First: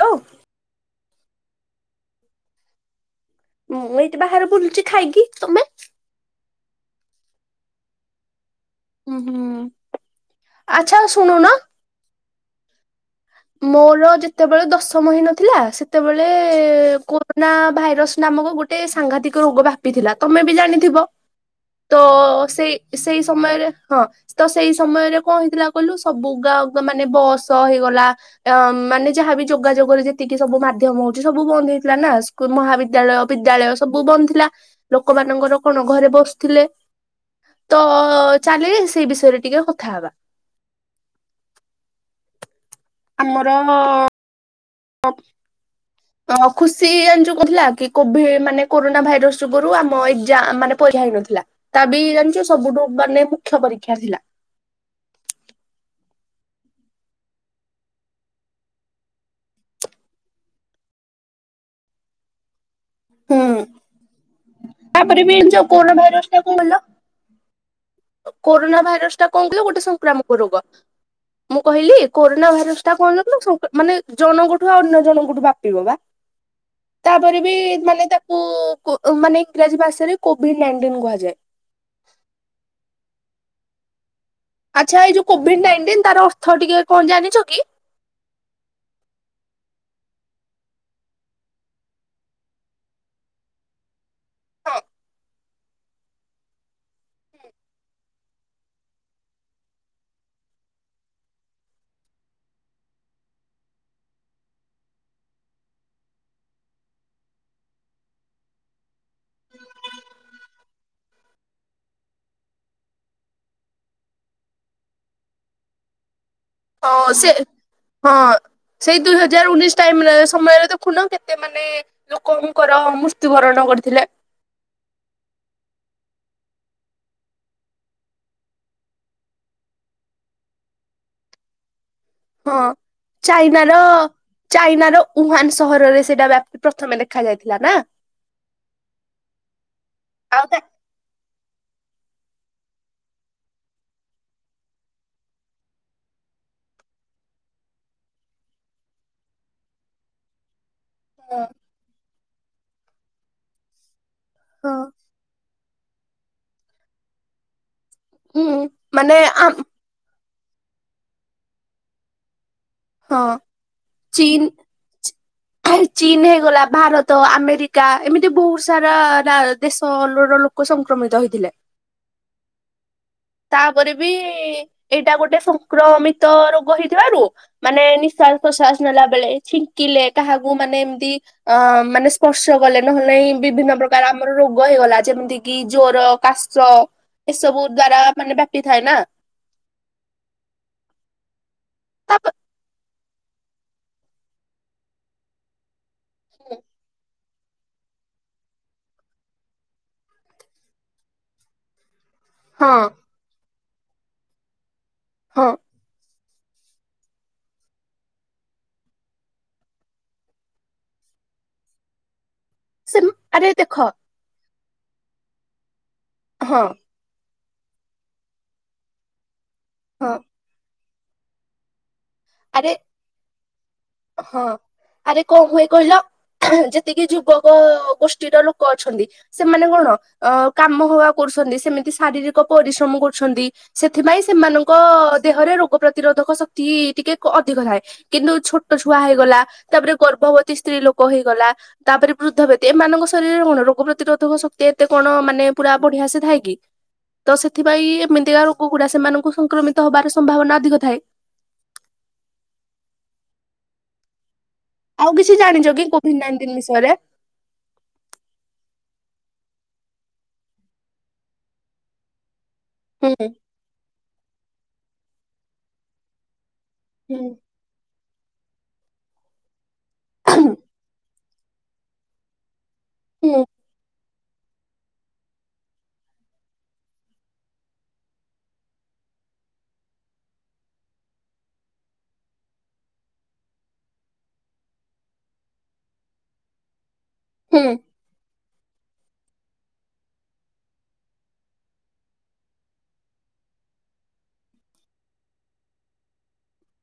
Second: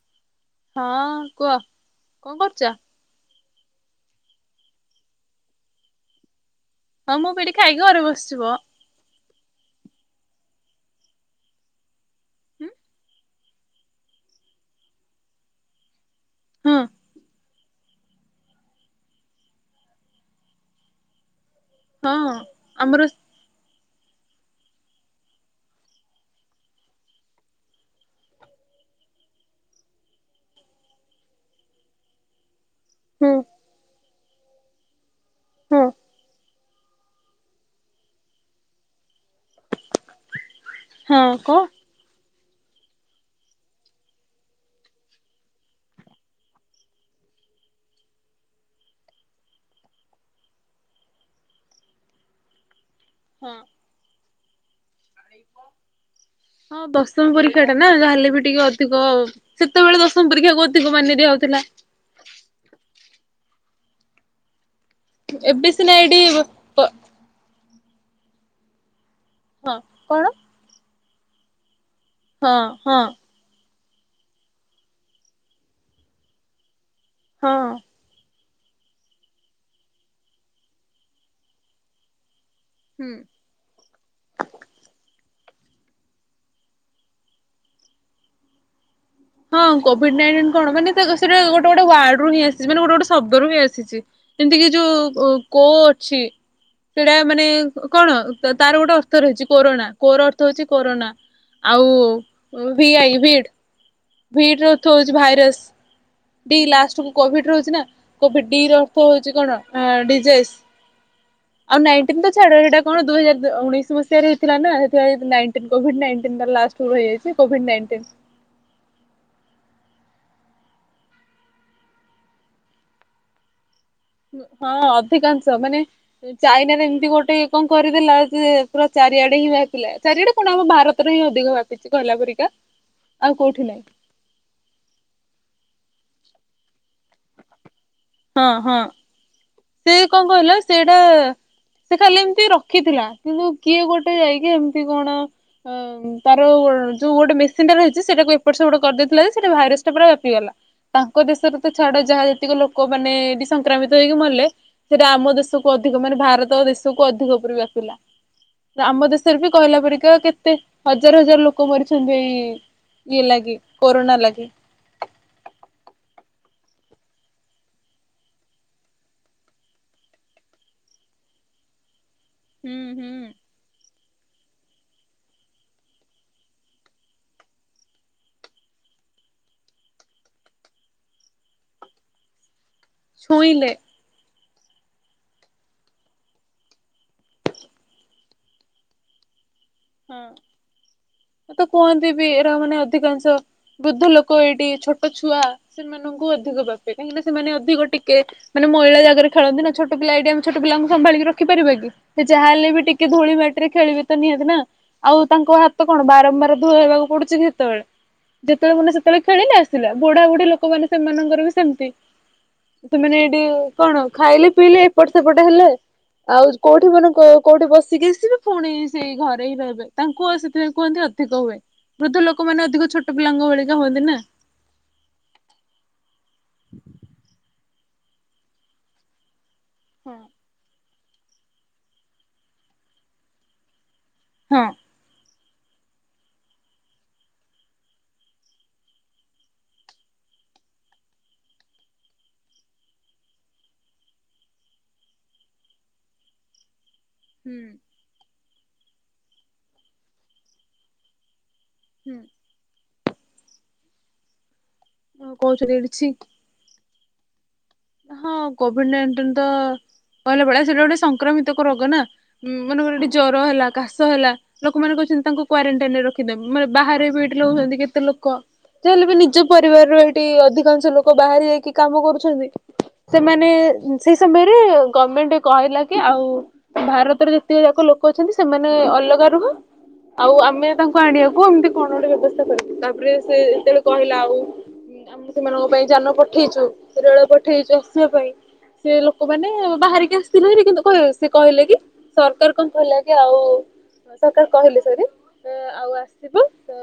Hello. ହଁ କୁହ କଣ କରୁଚ? ମୁଁ ଏଇଠି ବାହାରେ ବୁଲୁଚି ଖାଇକି ତମେ? ହଁ ମୁଁ ପି ଏଠି ଖାଇକି ଘରେ ବସିଛି ବ। ହୁଁ ହୁଁ ଆଚ୍ଛା ଶୁଣୁନ। ଉଁ ମୋର ଯେତେବେଳେ ଦଶମ ହେଇନଥିଲା ସେତେବେଳେ ହଁ କ ନା ଭାଇରସ ନାମକ ଗୋଟେ ସାଂଘାତିକ ରୋଗ ବ୍ୟାପିଥିଲା ତମେ ବି ଜାଣିଥିବ। ତ ହଁ ସେଇ ଆମର ସେଇ ସମୟରେ ହଁ ତ ସେଇ ସମୟରେ କଣ ହେଇଥିଲା କହିଲୁ ସବୁ ଗାଁ ମାନେ ବସ ହେଇଗଲା ଅ ମାନେ ଯାହାବି ଯୋଗାଯୋଗରେ ଯେତିକି ସବୁ ମାଧ୍ୟମ ହଉଛି ସବୁ ବନ୍ଦ ହେଇଥିଲା ନା ମହାବି ଦ୍ୟାଳୟ ହୁଁ ବିଦ୍ୟାଳୟ ସବୁ ବନ୍ଦ ଥିଲା, ଲୋକମାନଙ୍କର ହୁଁ କଣ ଘରେ ବସିଥିଲେ। ତ ଚାଲେ ସେଇ ବିଷୟରେ ଟିକେ କଥା ହବା। ହଁ କ ଆମର [unintelligible] ଅ ଖୁସି ଯୁ ଥିଲା କି କୋଭି ମାନେ କୋରୋନା ଭାଇରସ ଯୁଗରୁ ଆମ ଏକ୍ଜା ମାନେ ପରୀକ୍ଷା ହେଇନଥିଲା। ତା ବି ଜାଣିଛ ସବୁଠୁ ମାନେ ହଁ। ମୁଖ୍ୟ ପରୀକ୍ଷା ଥିଲା। [inaudible] ହଁ ଦଶମ ପରୀକ୍ଷା ଟା ନା ଯାହାହେଲେ ବି ଟିକେ ଅଧିକ ସେତେବେଳେ ଦଶମ ପରୀକ୍ଷାକୁ ଅଧିକ ମାନ୍ୟ ଦିଆ ହଉଥିଲା। ହୁଁ ତାପରେ ବି ଏବେ ଯୋଉ ସିନା କୋରୋନା ଏଇଠି ଭାଇରସ ଟା କଁ କହିଲ। ପ କୋନା ଭାଇରସ ଟା କଣ କଲୁ ହଁ ଗୋଟେ କଣ ସଂକ୍ରାମକ ରୋଗ। ମୁଁ କହିଲି କୋରୋନା ହଁ ଭାଇରସ ଟା ହଁ କଣ କହିଲୁ ସ ମାନେ ଜଣଙ୍କ ଠୁ ଅନ୍ୟ ଜଣଙ୍କଠୁ ବ୍ୟାପିବ ବା ତାପରେ ବି ହଁ ମାନେ ତା ମାନେ ଇଂରାଜୀ ଭାଷାରେ କୋଭିଡ ନାଇଣ୍ଟିନ କୁହାଯାଏ। ହୁଁ। ଆଚ୍ଛା ଏଇ ଯୋଉ କୋଭିଡ ନାଇଣ୍ଟିନ ତାର ଅର୍ଥ ଟିକେ କଣ ଜାଣିଛ କି? ହଁ କୋଭିଡ ନାଇଣ୍ଟିନ୍ କଣ ମାନେ ସେଟା ଗୋଟେ ଗୋଟେ ୱାର୍ଡ ରୁ ହଁ ଆସିଛି ମାନେ ଗୋଟେ ଗୋଟେ ଶବ୍ଦରୁ ହିଁ ଆସିଚି। ଯେମିତି କିି ଯୋଉ କୋ ଅଛି। ସେଇଟା ମାନେ କଣ ତାର ଗୋଟେ ଅର୍ଥ ରହିଛି କୋରୋନା କୋର ଅର୍ଥ ହଉଛି କୋରୋନା। ଆଉ ଭି ଆଇ ଭିଡ୍। ଭିଡ୍ ର ଅର୍ଥ ହଉଛି ଭାଇରସ ଡି ଲାଷ୍ଟ କୁ କୋଭିଡ ରହୁଛି ନା। କୋଭି ଡି ର ଅର୍ଥ ହଉଛି କଣ ଡିଯେସ୍। ହ ଆଉ ନାଇଟିନ୍ ତ ଛାଡ ସେଇଟା କଣ ଦୁଇ ହଜାର ଦ ଉଣେଇଶ ମସିହାରେ ହେଇଥିଲା ନା ହେଥିପାଇଁ ନାଇଟିନ୍ କୋଭିଡ ନାଇଟିନ୍ ତାର ଲାଷ୍ଟ। କୁ ତ ରହିଯାଇଛି ସେ କୋଭିଡ ନାଇଣ୍ଟିନ। ହଁ। ସେଇ ଦୁଇ ହଜାର ଉଣେଇଶ ଟାଇମ୍ ରେ ସମୟରେ ଦେଖୁନ କେତେ ମାନେ। ଲୋକଙ୍କର ମୃତ୍ୟୁବରଣ କରିଥିଲେ ହୁଁ ହଁ ଅଧିକାଂଶ ମାନେ। ଚାଇନାରେ ଏମିତି ଗୋଟେ କଣ କରିଦେଲା ଯେ ପୁରା ଚାରିଆଡେ ହିଁ ବ୍ୟାପିଲା ଚାରିଆଡେ କଣ ଆମ ଭାରତ। ତରେ ହିଁ ଅଧିକ ବ୍ୟାଟିଛି କହିଲା ପରି। ହଁ ଚାଇନାର। ଚାଇନାର ଉହାନ ସହରରେ ସେଇଟା ବ୍ୟାପି ପ୍ରଥମେ ଦେଖା ଯାଇଥିଲା ନା। ହଁ ହଁ ସେ କଁ ଆଉ କହିଲ ତା ସେ। ଡେ ସେ ଖାଲି ଏମିତି ରଖିଥିଲା କିନ୍ତୁ କିଏ ଗୋଟେ ଯାଇକି ଏମିତି କଣ। ଉଁ ତାର ଯୋଉ ଗୋଟେ ମେସିନ୍ ଟା ରହିଛି ସେଇଟାକୁ ଏପଟ୍ ସେପଟ୍ କରି ଦେଇଥିଲା ଯେ ସେଠି ଭାଇରସ୍ ଟା ପୁରା ବ୍ୟାପିଗଲା। ତାଙ୍କ ଦେଶରେ ତ ଛାଡ ଯାହା ଜେତିକ ଲୋକ ମାନେ ଏଠି ସଂକ୍ରମିତ ହେଇକି ମଲେ। ହଁ ସେଇଟା ଆମ ଦେଶକୁ ଅଧିକ ମାନେ ଭାରତ ଦେଶକୁ ଅଧିକ ଉପରେ ବ୍ୟାପିଲା। ହୁଁ ଆମ ମାନେ ଦେଶରେ ବି ଆମ୍ କହିଲା ପରିକା କେତେ ହଜାର ହଜାର ଲୋକ ମରିଛନ୍ତି ଏଇ। ହଁ ଇଏ ଲାଗି କରୋନା ଲାଗି। ଭାଇ ଚୀନ ହେଇଗଲା ଭାରତ ଆମେରିକା ଏମିତି ବହୁତ ସାରା ରା ଦେଶ ର ଲୋ ଲୋକ ସଂକ୍ରମିତ ହୋଇଥିଲେ। ହୁଁ ହୁଁ। ତାପରେ ବି ଏଇଟା ଗୋଟେ ସଂକ୍ରମିତ ରୋଗ ହୋଇଥିବାରୁ। ମାନେ ନିଶ୍ୱାସ ପ୍ରଶ୍ଵାସ ନେଲା ବେଳେ ଛିଙ୍କିଲେ କାହାକୁ ମାନେ ଏମିତି ଅ ମାନେ। ସ୍ପର୍ଶ କଲେ ନହେଲେ ନାଇଁ ଛୁଇଁଲେ ବିଭିନ୍ନ ପ୍ରକାର ଆମର ରୋଗ ହେଇଗଲା ଯେମିତି କିି ଜ୍ଵର କାଶ। ଏସବୁ ଦ୍ଵାରା ମାନେ ବ୍ୟାପି ଥାଏ ନା। ହଁ ତ କୁହନ୍ତି ବି ତାପ ଏରା ମାନେ। ଅଧିକାଂଶ ବୃଦ୍ଧ ଲୋକ ଏଇଠି ଛୋଟ ଛୁଆ। ସେମାନଙ୍କୁ ଅଧିକ ବ୍ୟାପେ କାହିଁକି ନା ସେମାନେ ଅଧିକ ଟି। କେ ମାନେ ମଇଳା ଜାଗାରେ ଖେଳନ୍ତି ନା ଛୋଟ ପିଲ ଏଇଠି ଆମେ ଛୋଟ ପିଲାଙ୍କୁ ସମ୍ଭାଳିକି ରଖି ପାରିବା କି। ସେ ଯାହା ହେଲେ ବି ହଁ ଟିକେ ଧୂଳି ମ ମାଟି ରେ ଖେଳିବି ତ ନିହାତି ନା। ଆଉ ହଁ ତାଙ୍କ ହାତ କଣ ବାରମ୍ବାର ଧୁଆଇବାକୁ ପଡୁଛି କି ସେତେ ବେଳେ। ଯେତେ ବେଳେ ମାନେ ସେତେବେଳେ ଖେଳିଲା ଆସିଲା ବୁଢା ବୁଢୀ ଲୋକମାନେ ସେମାନଙ୍କର ବି ସେମିତି। ସେ ସେମାନେ ଏଇଠି ଆରେ ଦେଖ କଣ ଖାଇଲେ ପିଇଲେ ଏପଟେ ସେପଟ ହେଲେ ଆଉ ହଁ କୋଉଠି ମାନେ କ କୋଉଠି ବସିକି ଆସିବେ ପୁଣି ସେଇ ଘରେ ହିଁ ରହିବେ ହଁ ତାଙ୍କୁ ଆଉ ସେଥିପାଇଁ କୁହନ୍ତି ଅଧିକ ହୁଏ ବୃଦ୍ଧ ଲୋକ। ଲୋକ ମାନେ ଆରେ ଅଧିକ ଛୋଟ ପିଲାଙ୍କ ଭଳିିକା ହୁଅନ୍ତି ନା। ହଁ ଆରେ କଣ ହୁଏ କହିଲ ଯେତିକି ଯୁବକ ଗୋଷ୍ଠୀର ଲୋକ ଅଛନ୍ତି। ସେମାନେ କଣ ହଁ। ଅ କାମ ହକା କରୁଛନ୍ତି ସେମିତି ଶାରୀରିକ ପରିଶ୍ରମ କରୁଛନ୍ତି। ସେଥିପାଇଁ ହଁ ସେମାନଙ୍କ ଦେହରେ ରୋଗ ପ୍ରତିରୋଧକ ଶକ୍ତି ଟିକେ କ ଅଧିକ ଥାଏ। କିନ୍ତୁ ଛୋଟ ଛୁଆ ହେଇଗଲା ତାପରେ ଗର୍ଭବତୀ ସ୍ତ୍ରୀ ଲୋକ ହେଇଗଲା। ତାପରେ ବୃଦ୍ଧ ବ୍ୟକ୍ତି ଏମାନଙ୍କ ଶରୀରରେ କଣ ରୋଗ ପ୍ରତିରୋଧକ ଶକ୍ତି ଏତେ କଣ ମାନେ ପୁରା ବଢିଆ ସେ ଥାଏକି। ତ ସେଥିପାଇଁ ଏମିତିକା ରୋଗ ଗୁଡା ସେମାନଙ୍କୁ ସଂକ୍ରମିତ ହବାର ସମ୍ଭାବନା ଅଧିକ ଥାଏ। ହୁଁ। ଆଉ ହୁଁ କିଛି କହୁଛନ୍ତି ଜାଣିଛ କି ଏଠି ଛି କୋଭିଡ ନାଇଣ୍ଟିନ ବିଷୟରେ। ହଁ କୋଭିଡ ନାଇଣ୍ଟିନ ତ କହିଲା ବେଳେ ସେଇଟା ଗୋଟେ ସଂକ୍ରମିତକ ରୋଗ ନା। ହୁଁ ମନେ କର ଏଠି ହୁଁ ଜ୍ୱର ହେଲା କାଶ ହେଲା ଲୋକମାନେ କହିଛନ୍ତି ତାଙ୍କୁ କ୍ୱାରେଣ୍ଟାଇନ ରେ ରଖ। ଖିବେ ମାନେ ବାହାରେ ହୁଁ ବି ଏଠି ରହୁଛନ୍ତି କେତେ ଲୋକ ଯାହା ହେଲେ ବି ନିଜ ପରିବାରର ଏଇଠି ଅଧିକାଂଶ ଲୋକ। ଲୋକ ବାହାରି ଯାଇକି କାମ କରୁଛନ୍ତି। ହୁଁ ସେମାନେ ସେଇ ସମୟରେ ଗମେଣ୍ଟ କହିଲା କି ଆଉ। ଭାରତରେ ଯେତିକି ଯାକ ଲୋକ ଅଛନ୍ତି ସେମାନେ ଅଲଗା ରୁହ। ଆଉ ଆମେ ତାଙ୍କୁ ଆଣିବାକୁ ଏମିତି କଣ ଗୋଟେ ବ୍ୟବସ୍ଥା କରିବୁ ଆଉ ତାପରେ ସେ ଯେତେବେଳେ କହିଲା ଆଉ ଆମେ ସେମାନଙ୍କ ପାଇଁ ଯାନ ପଠେଇଛୁ ରେଳ ହୁଁ ପଠେଇଛୁ ଆସିବା ପାଇଁ। ସେ ଲୋକମାନେ ବାହାରିକି ଆସିଥିଲେ କିନ୍ତୁ କ ସେ କହିଲେ କି ସରକାର କଣ କହିଲେ ଆଜ୍ଞା ଆଉ ସରକାର କହିଲେ ସରି ହଁ ଆଉ ଆସିବ ତ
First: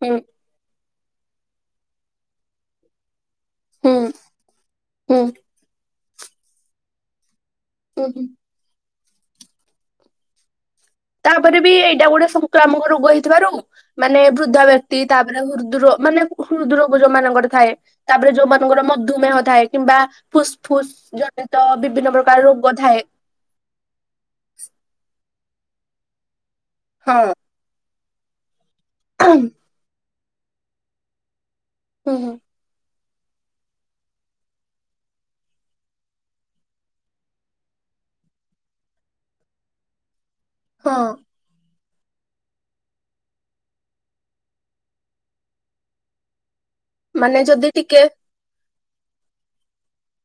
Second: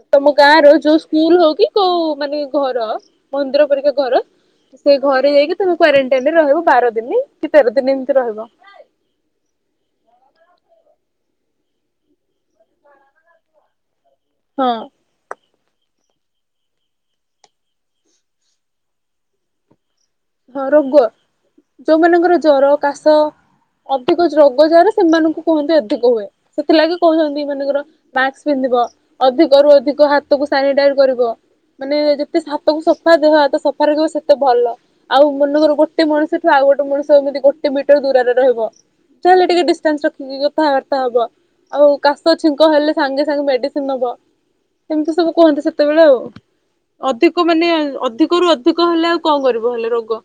ହୁଁ ତମ ଗାଁ ର ଯୋଉ ସ୍କୁଲ ହଉ କି କୋଉ ମାନେ ଘର ମନ୍ଦିର ପରୀକା ହୁଁ। ଘର। ସେ ହୁଁ ଘରେ ଯାଇକି ତମେ କ୍ୱାରେଣ୍ଟାଇନ ରେ ରହିବ ବାର ଦିନ କି ତେର ଦିନ ହୁଁ ଏମିତି ହୁଁ ରହିବ। ତାପରେ ବି ଏଇଟା ଗୋଟେ ସଂକ୍ରାମକ ରୋଗ ହେଇଥିବାରୁ ମାନେ ବୃଦ୍ଧା ହଁ। ବ୍ୟକ୍ତି ତାପରେ ହୃଦ୍ରରୋ ମାନେ ହୃଦରୋଗ ଯୋଉଁମାନଙ୍କର ଥାଏ। ତାପରେ ଯୋଉମାନଙ୍କର ମଧୁମେହ ଥାଏ କିମ୍ବା ହଁ ଫୁସ୍ଫୁସ୍ ରୋଗ ଜନିତ ବିଭିନ୍ନ ଯୋଉମାନଙ୍କର ପ୍ରକାର ଜର ରୋଗ ଥାଏ। କାଶ ଅଧିକ ରୋଗ ଯାହାର ସେମାନଙ୍କୁ କୁହନ୍ତି ଅଧିକ ହୁଏ ସେଥିଲାଗି ହଁ କହୁଛନ୍ତି ଏମାନଙ୍କର ମାସ୍କ ପିନ୍ଧିବ ହୁଁ ଅଧିକରୁୁ ଅଧିକ ହାତକୁ ସାନିଟାଇଜ କରିବ ମାନେ ହୁଁ ଯେତେ ସଫ ତୁ ସଫା ଦେହ ହାତ ସଫା ରଖିବ ସେତେ ଭଲ। ଆଉ ମନେକର ଗୋଟେ ମଣିଷ ଠୁ ଆଉ ଗୋଟେ ମଣିଷ ଏମିତି ଗୋଟେ ମିଟର ଦୂରରେ ରହିବ। ତାହେଲେ ଟିକେ ଡିଷ୍ଟାନ୍ସ ରଖିକି ହଁ କଥାବାର୍ତ୍ତା ହବ। ଆଉ କାଶ ଛିଙ୍କ ହେଲେ ସାଙ୍ଗେ ସାଙ୍ଗେ ମେଡିସିନ ନବା। ଏମିତି ସବୁ କୁହନ୍ତି ସେତେବେଳେ ଆଉ। ଅଧିକ ଯଦି ମାନେ ଟିକେ ଅଧିକରୁୁ ଅଧିକ ହେଲେ ଆଉ କଣ କରିବ ହେଲେ ରୋଗ।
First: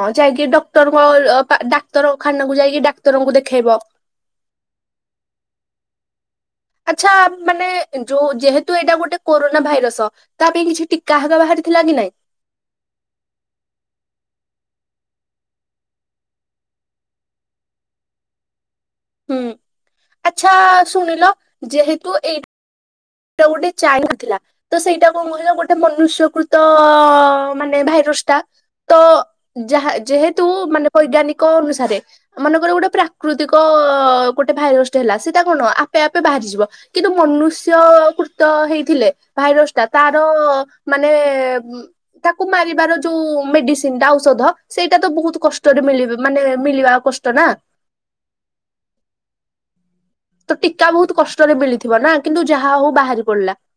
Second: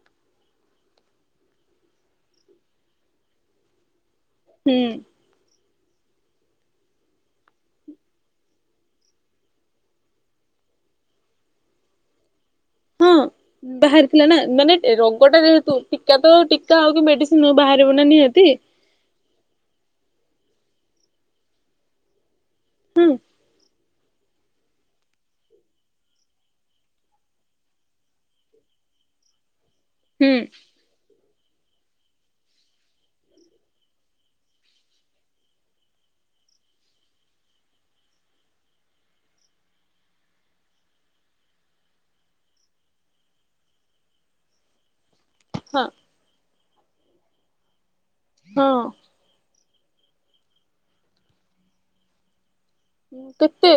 ହଁ ଯାଇକି ଡକ୍ଟରଙ୍କ ଡାକ୍ତରଖାନାକୁ ଯାଇକି ଡାକ୍ତରଙ୍କୁ ଦେଖେଇବ। ହୁଁ। [unintelligible] ଆଚ୍ଛା ମାନେ ଯୋଉ ଯେହେତୁ ଏଇଟା ଗୋଟେ କୋରୋନା ଭାଇରସ। ତା ପାଇଁ କିଛି ଟିକା‌ ହେକା ବାହାରି ଥିଲା କି ନାଇଁ? ହଁ [inaudible] [unintelligible] ବାହାରିଥିଲା ନା ମାନେ ରୋଗଟା ଯେହେତୁ ଟୀକା ତ ଟୀକା ହୋଉ କି ମେଡିସିନ ବାହାରିବ ନା ନିହାତି। ହୁଁ ଆଚ୍ଛା ଶୁଣିଲ ଯେହେତୁ ଏଇ ହୁଁ। [unintelligible] ଗୋଟେ ଚାହିଁନଥିଲା। ତ ସେଇଟା କଣ କହିଲ ଗୋଟେ ମନୁଷ୍ୟକୃତ ମାନେ ଭାଇରସ ଟା। ତ ଯାହା ହୁଁ ଯେହେତୁ ମାନେ ବୈଜ୍ଞାନିକ ଅନୁସାରେ। ମନେକର ଗୋଟେ ପ୍ରାକୃତିକ ଗୋଟେ ଭାଇରଗଷ୍ଟ ହେଲା ସେଟା କଣ ଆପେ ଆପେ ବାହାରିଯିବ। କିନ୍ତୁ ମନୁ ସ୍ୟ କୃତ ହେଇଥିଲେ ଭାଇରସ ଟା ତାର ମାନେ ତାକୁ ମାରିବାର ଯୋଉ ମେଡିସିନ ଟା ଔଷଧ ସେଇଟା ତ ବହୁତ ହଁ କଷ୍ଟ।।, [unintelligible] ମାନେ ମିଳିବା କଷ୍ଟ ନା। ହଁ। ତ ଟୀକା ବହୁତ କଷ୍ଟରେ ମିଳିଥିବ ନା କିନ୍ତୁ ଯାହା ହଉ। ବାହାରି ପଡିଲା କେତେ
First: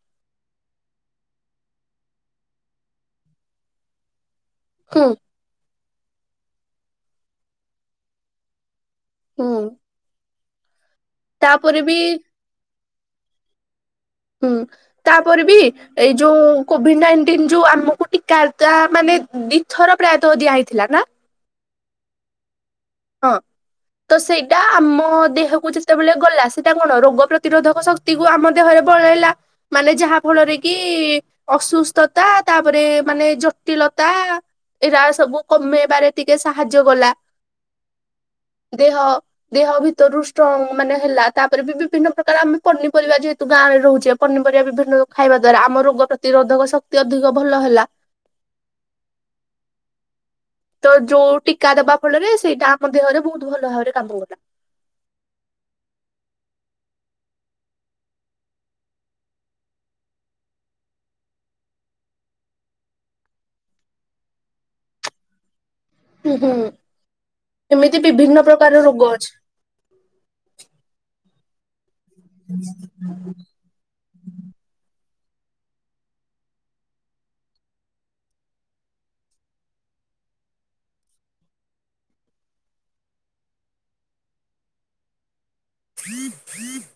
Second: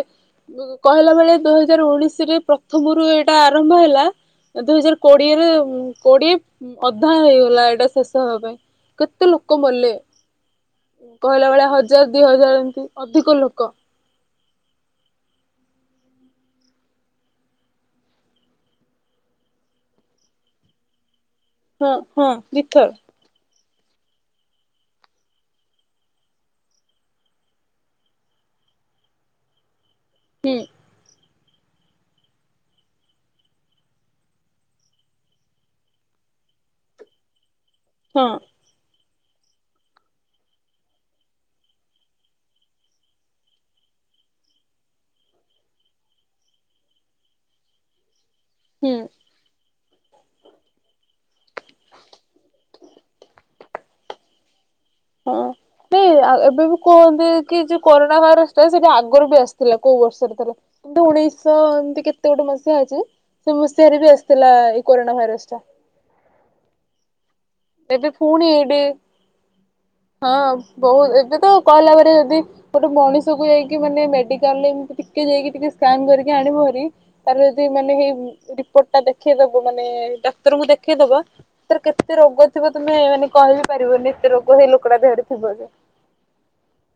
କହିଲା ବେଳେ ଦୁଇ ହଜାର ଉଣେଇଶ ରେ ପ୍ରଥମରୁ ଏଇଟା ଆରମ୍ଭ ହେଲା। ଦୁଇ ହଜାର ହୁଁ କୋଡିଏରେ କୋଡିଏ ଅଧା ହେଇଗଲା ଏଇଟା ଶେଷ ହବା ପାଇଁ। କେତେ ଲୋକ ହୁଁ। ମଲେ କହିଲା ବେଳେ ତାପରେ ହଜାର ବି ଦି ହଜାର ଏମତି ଅଧିକ ଲୋକ। ହୁଁ ତାପରେ ବି ଏଇ ଯୋଉ କୋଭିଡ ନାଇଣ୍ଟିନ ଯୋଉ ଆମକୁ ଟିକା ମାନେ ଦିଥର ପ୍ରାୟତଃ ଦିଆହଇଥିଲା ନା? ହଁ ହଁ ଦିଥର। ତି ହଁ ତ ସେଇଟା ଆମ ଦେହକୁ ଯେତେବେଳେ ଗଲା ସେଇଟା କଣ ରୋଗ ପ୍ରତିରୋଧକ ଶକ୍ତି ତି କୁୁ ଆମ ଦେହରେ ବଳେଇଲା ମାନେ ଯାହା ଫଳରେ ହୁଁ କି ତି ଅସୁସ୍ଥତା ତାପରେ ମାନେ ଜଟିଳତା ଏଇଟା ସବୁ କମେଇବାରେ ଟିକେ ସାହାଯ୍ୟ କଲା। ହଁ। ଦେହ ଦେହ ଭିତରୁ ଷ୍ଟ୍ରଙ୍ଗ ମାନେ ହେଲା ତାପରେ ବି ବିଭିନ୍ନ ପ୍ରକାର ଆମେ ପନିପରିବା ଯେହ ତୁ ଗାଁ ରେ ରହୁଛେ ପନିପରିବା ବିଭିନ୍ନ ଖାଇବା ଦ୍ଵାରା ଆମ ରୋଗ ପ୍ରତିରୋଧକ ଶକ୍ତି ଅଧିକ ଭଲ ହେଲା। ହୁଁ। ତ ଯୋଉ ଟୀକା ଦବା ଫଳରେ ସେଇଟା ଆମ ଦେହରେ ବହୁତ ଭଲ ଭାବରେ କାମ କଲା। ହଁ। ନାଇଁ ଆ ଏବେ ବି କୁହନ୍ତି କି ଯୋଉ କରୋନା ଭାଇରସ ଟା ସେଟା ଆଗରୁ ବି ଆସିଥିଲା କୋଉ ବର୍ଷରେ ଥରେ। କିନ୍ତୁ ଉଣେଇଶହ ଏମତି କେତେ ଗୋଟେ ମସିହା ଅଛି ସେ ମସିହାରେ ବି ଆସିଥିଲା ଏଇ କରୋନା ଭାଇରସ ଟା। ହୁଁ ହୁଁ ଏମିତି ଏବେ ବିଭିନ୍ନ ପୁଣି ଏଇଠି ପ୍ରକାର ରୋଗ ଅଛି। ହଁ ବହୁ ଏବେ ତ କହିଲା ଭାରି ଯଦି ଗୋଟେ ମଣିଷକୁ ଏଇ କି ମାନେ ମେଡ଼ିକାଲରେ ଏମିତି ଟିକେ ଯାଇକି ଟିକେ ସ୍କାନ୍ କରିକି ଆଣିବୁ ହରି ତାର ଯଦି ମାନେ ହେଇ ରିପୋର୍ଟ ଟା ଦେଖେଇଦବୁ ମାନେ ଡାକ୍ତରଙ୍କୁ ଦେଖେଇଦବା ତାର କେତେ ରୋଗ ଥିବ ତୁମେ ମାନେ କହିବି ପାରିବନି ଏତେ ରୋଗ ହେଇ ଲୋକଟା ଦେହରେ ଥିବଯେ। [inaudible]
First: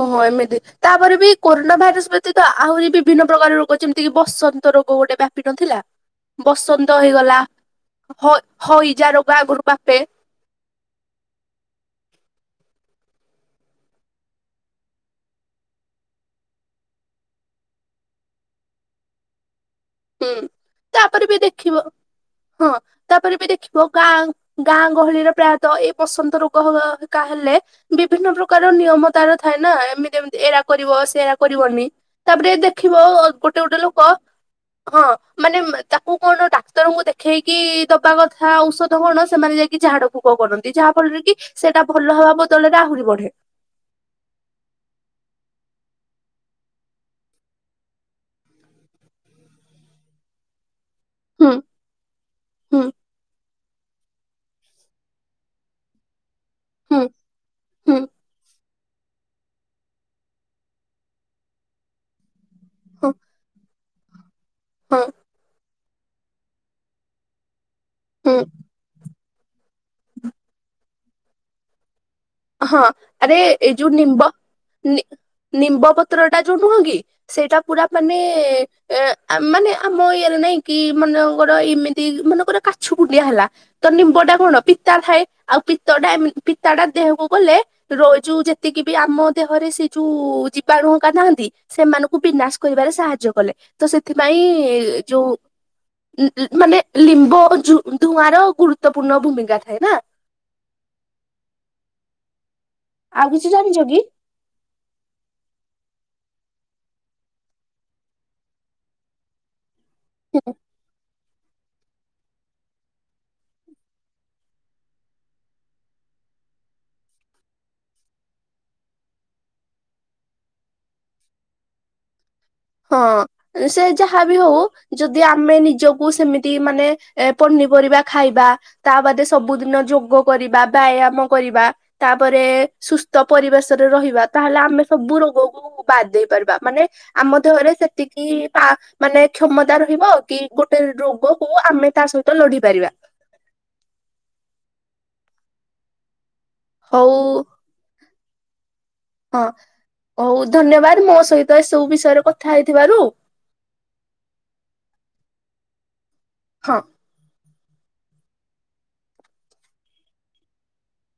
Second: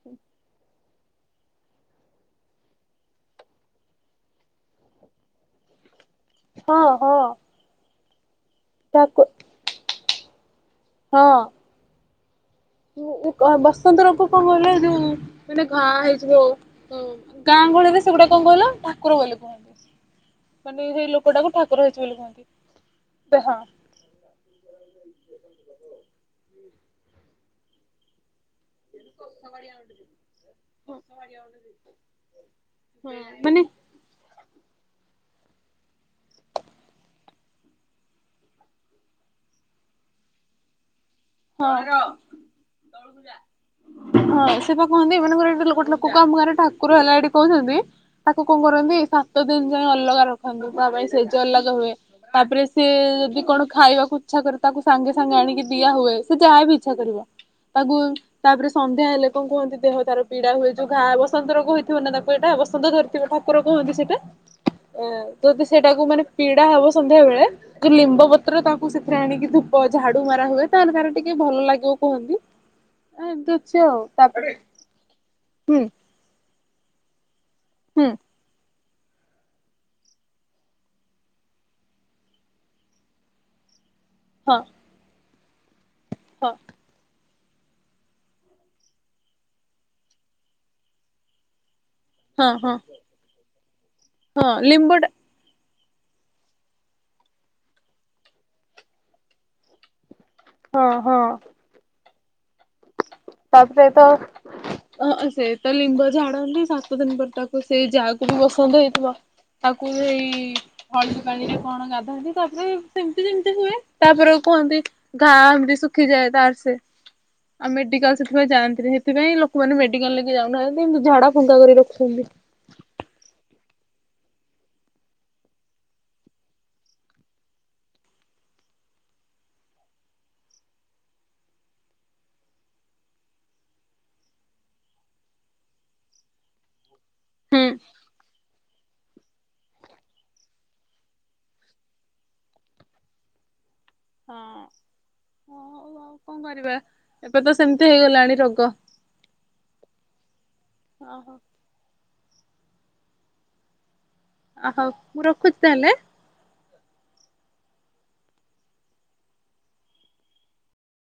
ଓହୋ ଏମିତି। ତାପରେ ବି କୋରୋନା ଭାଇରସ ବ୍ୟତୀତ ଆହୁରି ବିଭିନ୍ନ ପ୍ରକାର ରୋଗ ଯେମିତିକି ବସନ୍ତ ରୋଗ ଗୋଟେ ବ୍ୟାପି ନଥିଲା? ହଁ ବସନ୍ତ ହଁ ହେଇଗଲା ହ ହଇଜା ରୋଗ ଆଗରୁ ବାପେ। ହଁ। ଉ ଉଁ କ ବସନ୍ତ ରୋଗ କଂ କହିଲ ଯୋଉ ମାନେ ଘା ହେଇଯିବ ଅଁ ଗାଁ ଗହଳିରେ ସେଗୁଡ଼ା କଂ କହିଲ ଠାକୁର ବୋଲି କୁହନ୍ତି। ହୁଁ ମାନେ ସେଇ ତାପରେ ବି ଲୋକଟାକୁ ଠାକୁର ଦେଖିବ ହେଇଛି ବୋଲି କୁହନ୍ତି। ହଁ ତାପରେ ବି ହଁ ଦେଖିବ ଗାଁ ଗାଁ ଗହଳିରେ ପ୍ରାୟତଃ ଏଇ ବସନ୍ତ ରୋଗ ହବା ହେକା ହେଲେ ବିଭିନ୍ନ ପ୍ର କାର ନିୟମ ତାର ଥାଏ ନା ଏମିତି ଏମତି ଏରା କରିବ ସେରା କରିବନି। ତାପରେ ଦେଖିବ ଅ ଗୋଟେ ମାନେ ଗୋଟେ ଲୋକ ହଁ ମାନେ ମା ତାକୁ କଣ ଡାକ୍ତ ର ଙ୍କୁ ଦେଖେଇକି ଦବା କଥା ଔଷଧ କଣ ସେମାନେ ଯାଇକି ଝାଡ଼ ଫୁକ କରନ୍ତି ଯାହା ଫଳରେ କି ସେଟା ଭଲ ହବା ବଦଳରେ ଆହୁରି ବଢ଼େ। ହଁ ସେ ବା କୁହନ୍ତି ଏ ମାନଙ୍କର ଏଠି ଲୋକ ଟେ ଲୋକ କ ଆମ ଗାଁ ରେ ଠାକୁର ହେଲା ଏଠି କହୁଛନ୍ତି ତାକୁ କଣ କରନ୍ତି ସାତ ଦିନ ଯାଏ ଅଲଗା ରଖ ଖନ୍ତି ତା ପାଇଁ ସେଜ ହୁଁ ଅଲଗା ହୁଏ ତାପରେ ହୁଁ ସେ ଯଦି କଣ ଖାଇବାକୁ ଇଛା କରେ ତାକୁ ସାଙ୍ଗେ ସାଙ୍ଗେ ଆଣିକି ଦିଆ ହୁଏ ସେ ଯାହା ବିି ଇଚ୍ଛା ହୁଁ କରିବ ତାକୁ ହୁଁ ତାପରେ ସେ ସନ୍ଧ୍ୟା ହେଲେ କନ୍ କୁହନ୍ତି ଦେହ ତାର ପୀଡ଼ା ହୁଏ ଯୋଉ ଘା ବସନ୍ତ ରୋଗ ହୋଇଥିବ ନା ତାକୁ ଏଇଟା ବସ୍ ସନ୍ତ ହଁ ଧରିଥିବ ଠାକୁର କୁହନ୍ତି ସେଟା ହଁ ଏଁ ଯଦି ସେଇଟାକୁ ମାନେ ପୀଡ଼ା ହବ ସନ୍ଧ୍ୟା ବେଳେ ଯୌ ଲିମ୍ବ ହଁ ପତ୍ର ତାକୁ ସେଥିରେ ଆଣିକି ଧୁପ୍ ପ ଝାଡ଼ୁ ମରା ହୁଏ ତାହେଲେ ତାର ଟିକେ ଭଲ ଲାଗିବ କୁହନ୍ତି। ହଁ ଆରେ ଏମିତି ଏଇ ଅଛି ଯୋଉ ଆଉ ନିମ୍ବ ତାପରେ ନି ହୁଁ ନିମ୍ବ ପତ୍ର ଟା ଯୋଉ ନୁହଁ କି ସେଇଟା ପୁରା ହୁଁ ମାନେ ଏ ଆ ମାନେ ଆମ ଇଏରେ ନାଇଁ କି ମାନେକର ଏମିତି ମନେକର କାଛୁ କୁଣ୍ଡିଆ ହେଲା ତ ନିମ୍ବ ଟା ହଁ କଣ ପିତା ଥାଏ ଆଉ ପିତ୍ତଟା ଏମି ହଁ ପିତାଟା ଦେହକୁ ଗଲେ ରୋ ଏ ଯୋଉ ଯେତିକି ବି ଆମ ଦେହରେ ସେ ଯୋଉ ଜୀବାଣୁ ହକା ନାହାନ୍ତି ସେମାନ ଙ୍କୁ ହଁ ବିନାଶ ହଁ କରିବାରେ ସାହାଯ୍ୟ କଲେ ତ ସେଥିପାଇଁ ହଁ ଲିମ୍ବଟା ଯୋଉ ଉଁ ଉଁ ମାନେ ଲିମ୍ବ ଜୁ ଧୂଆଁ ର ଗୁରୁତ୍ୱପୂର୍ଣ୍ଣ ଭୂମିକା ଥାଏ ନା। ହଁ ହଁ। ଆଉ କିଛି ତାପରେ ଜାଣିଛ କି? ତ ଅ ହ ସେ ତ ଲିମ୍ବ ଝାଡ଼ନ୍ତି ସାତ ଦିନ ପରେ ତାକୁ ସେଇ ଯାହାକୁ ବି ବସନ୍ତ ହେଇଥିବ ତାକୁ ହେଇ ହଳଦୀ ପାଣିରେ କଣ ଗାଧାନ୍ତି ତାପରେ ସେମତି ସେମିତି ହୁଏ ତାପରେ କୁହନ୍ତି ଘା ଏମିତି ସୁଖି ଯାଏ ତାର ସେ ଆ ମେଡ଼ିକାଲ୍ ସେଥିପାଇଁ ଯାଆନ୍ତିନି ହେଥିପାଇଁ ଲୋକମାନେ ମେଡ଼ିକାଲ ଲି ଯାଉନାହାନ୍ତି କିନ୍ତୁ ଝାଡ଼ା ଫୁଙ୍କା କରି ରଖୁଛନ୍ତି। ହଁ। ଏ ସେ ଯାହା ବିି ହଉ ଯଦି ଆମେ ନିଜକୁ ସେମିତି ମାନେ ଏ ପନିପରିବା ଖାଇବା ତା ବାଦେ ସବୁଦିନ ଯୋଗ କରିବା ବ୍ୟାୟାମ କରିବା ତାପରେ ସୁସ୍ଥ ପରିବେଶରେ ରହିବା ତାହେଲେ ଆମେ ସବୁ ରୋଗକୁ। ବାଦ୍ ଦେଇ ପାରିବା ମାନେ ଆମ ହୁଁ ଦେହରେ ସେତିକି ପା ମାନେ କ୍ଷମତା ରହିବ କି ଗୋଟେ ରୋଗକୁ ଆମେ ତା ସହିତ ଲଢି ପାରିବା। ହଁ। ହଉ ଆଉ କଣ କରିବା ହଉ ଏବେ ତ ସେମିତି ହେଇଗଲାଣି ରୋଗ। ହଁ ହଉ ଧନ୍ୟବାଦ ମୋ ଓହୋ ସହିତ ଏ ସବୁ ବିଷୟରେ କଥା ହେଇଥିବାରୁ। ଓ ହଉ ମୁଁ ରଖୁଛି ତାହେଲେ। ହଁ।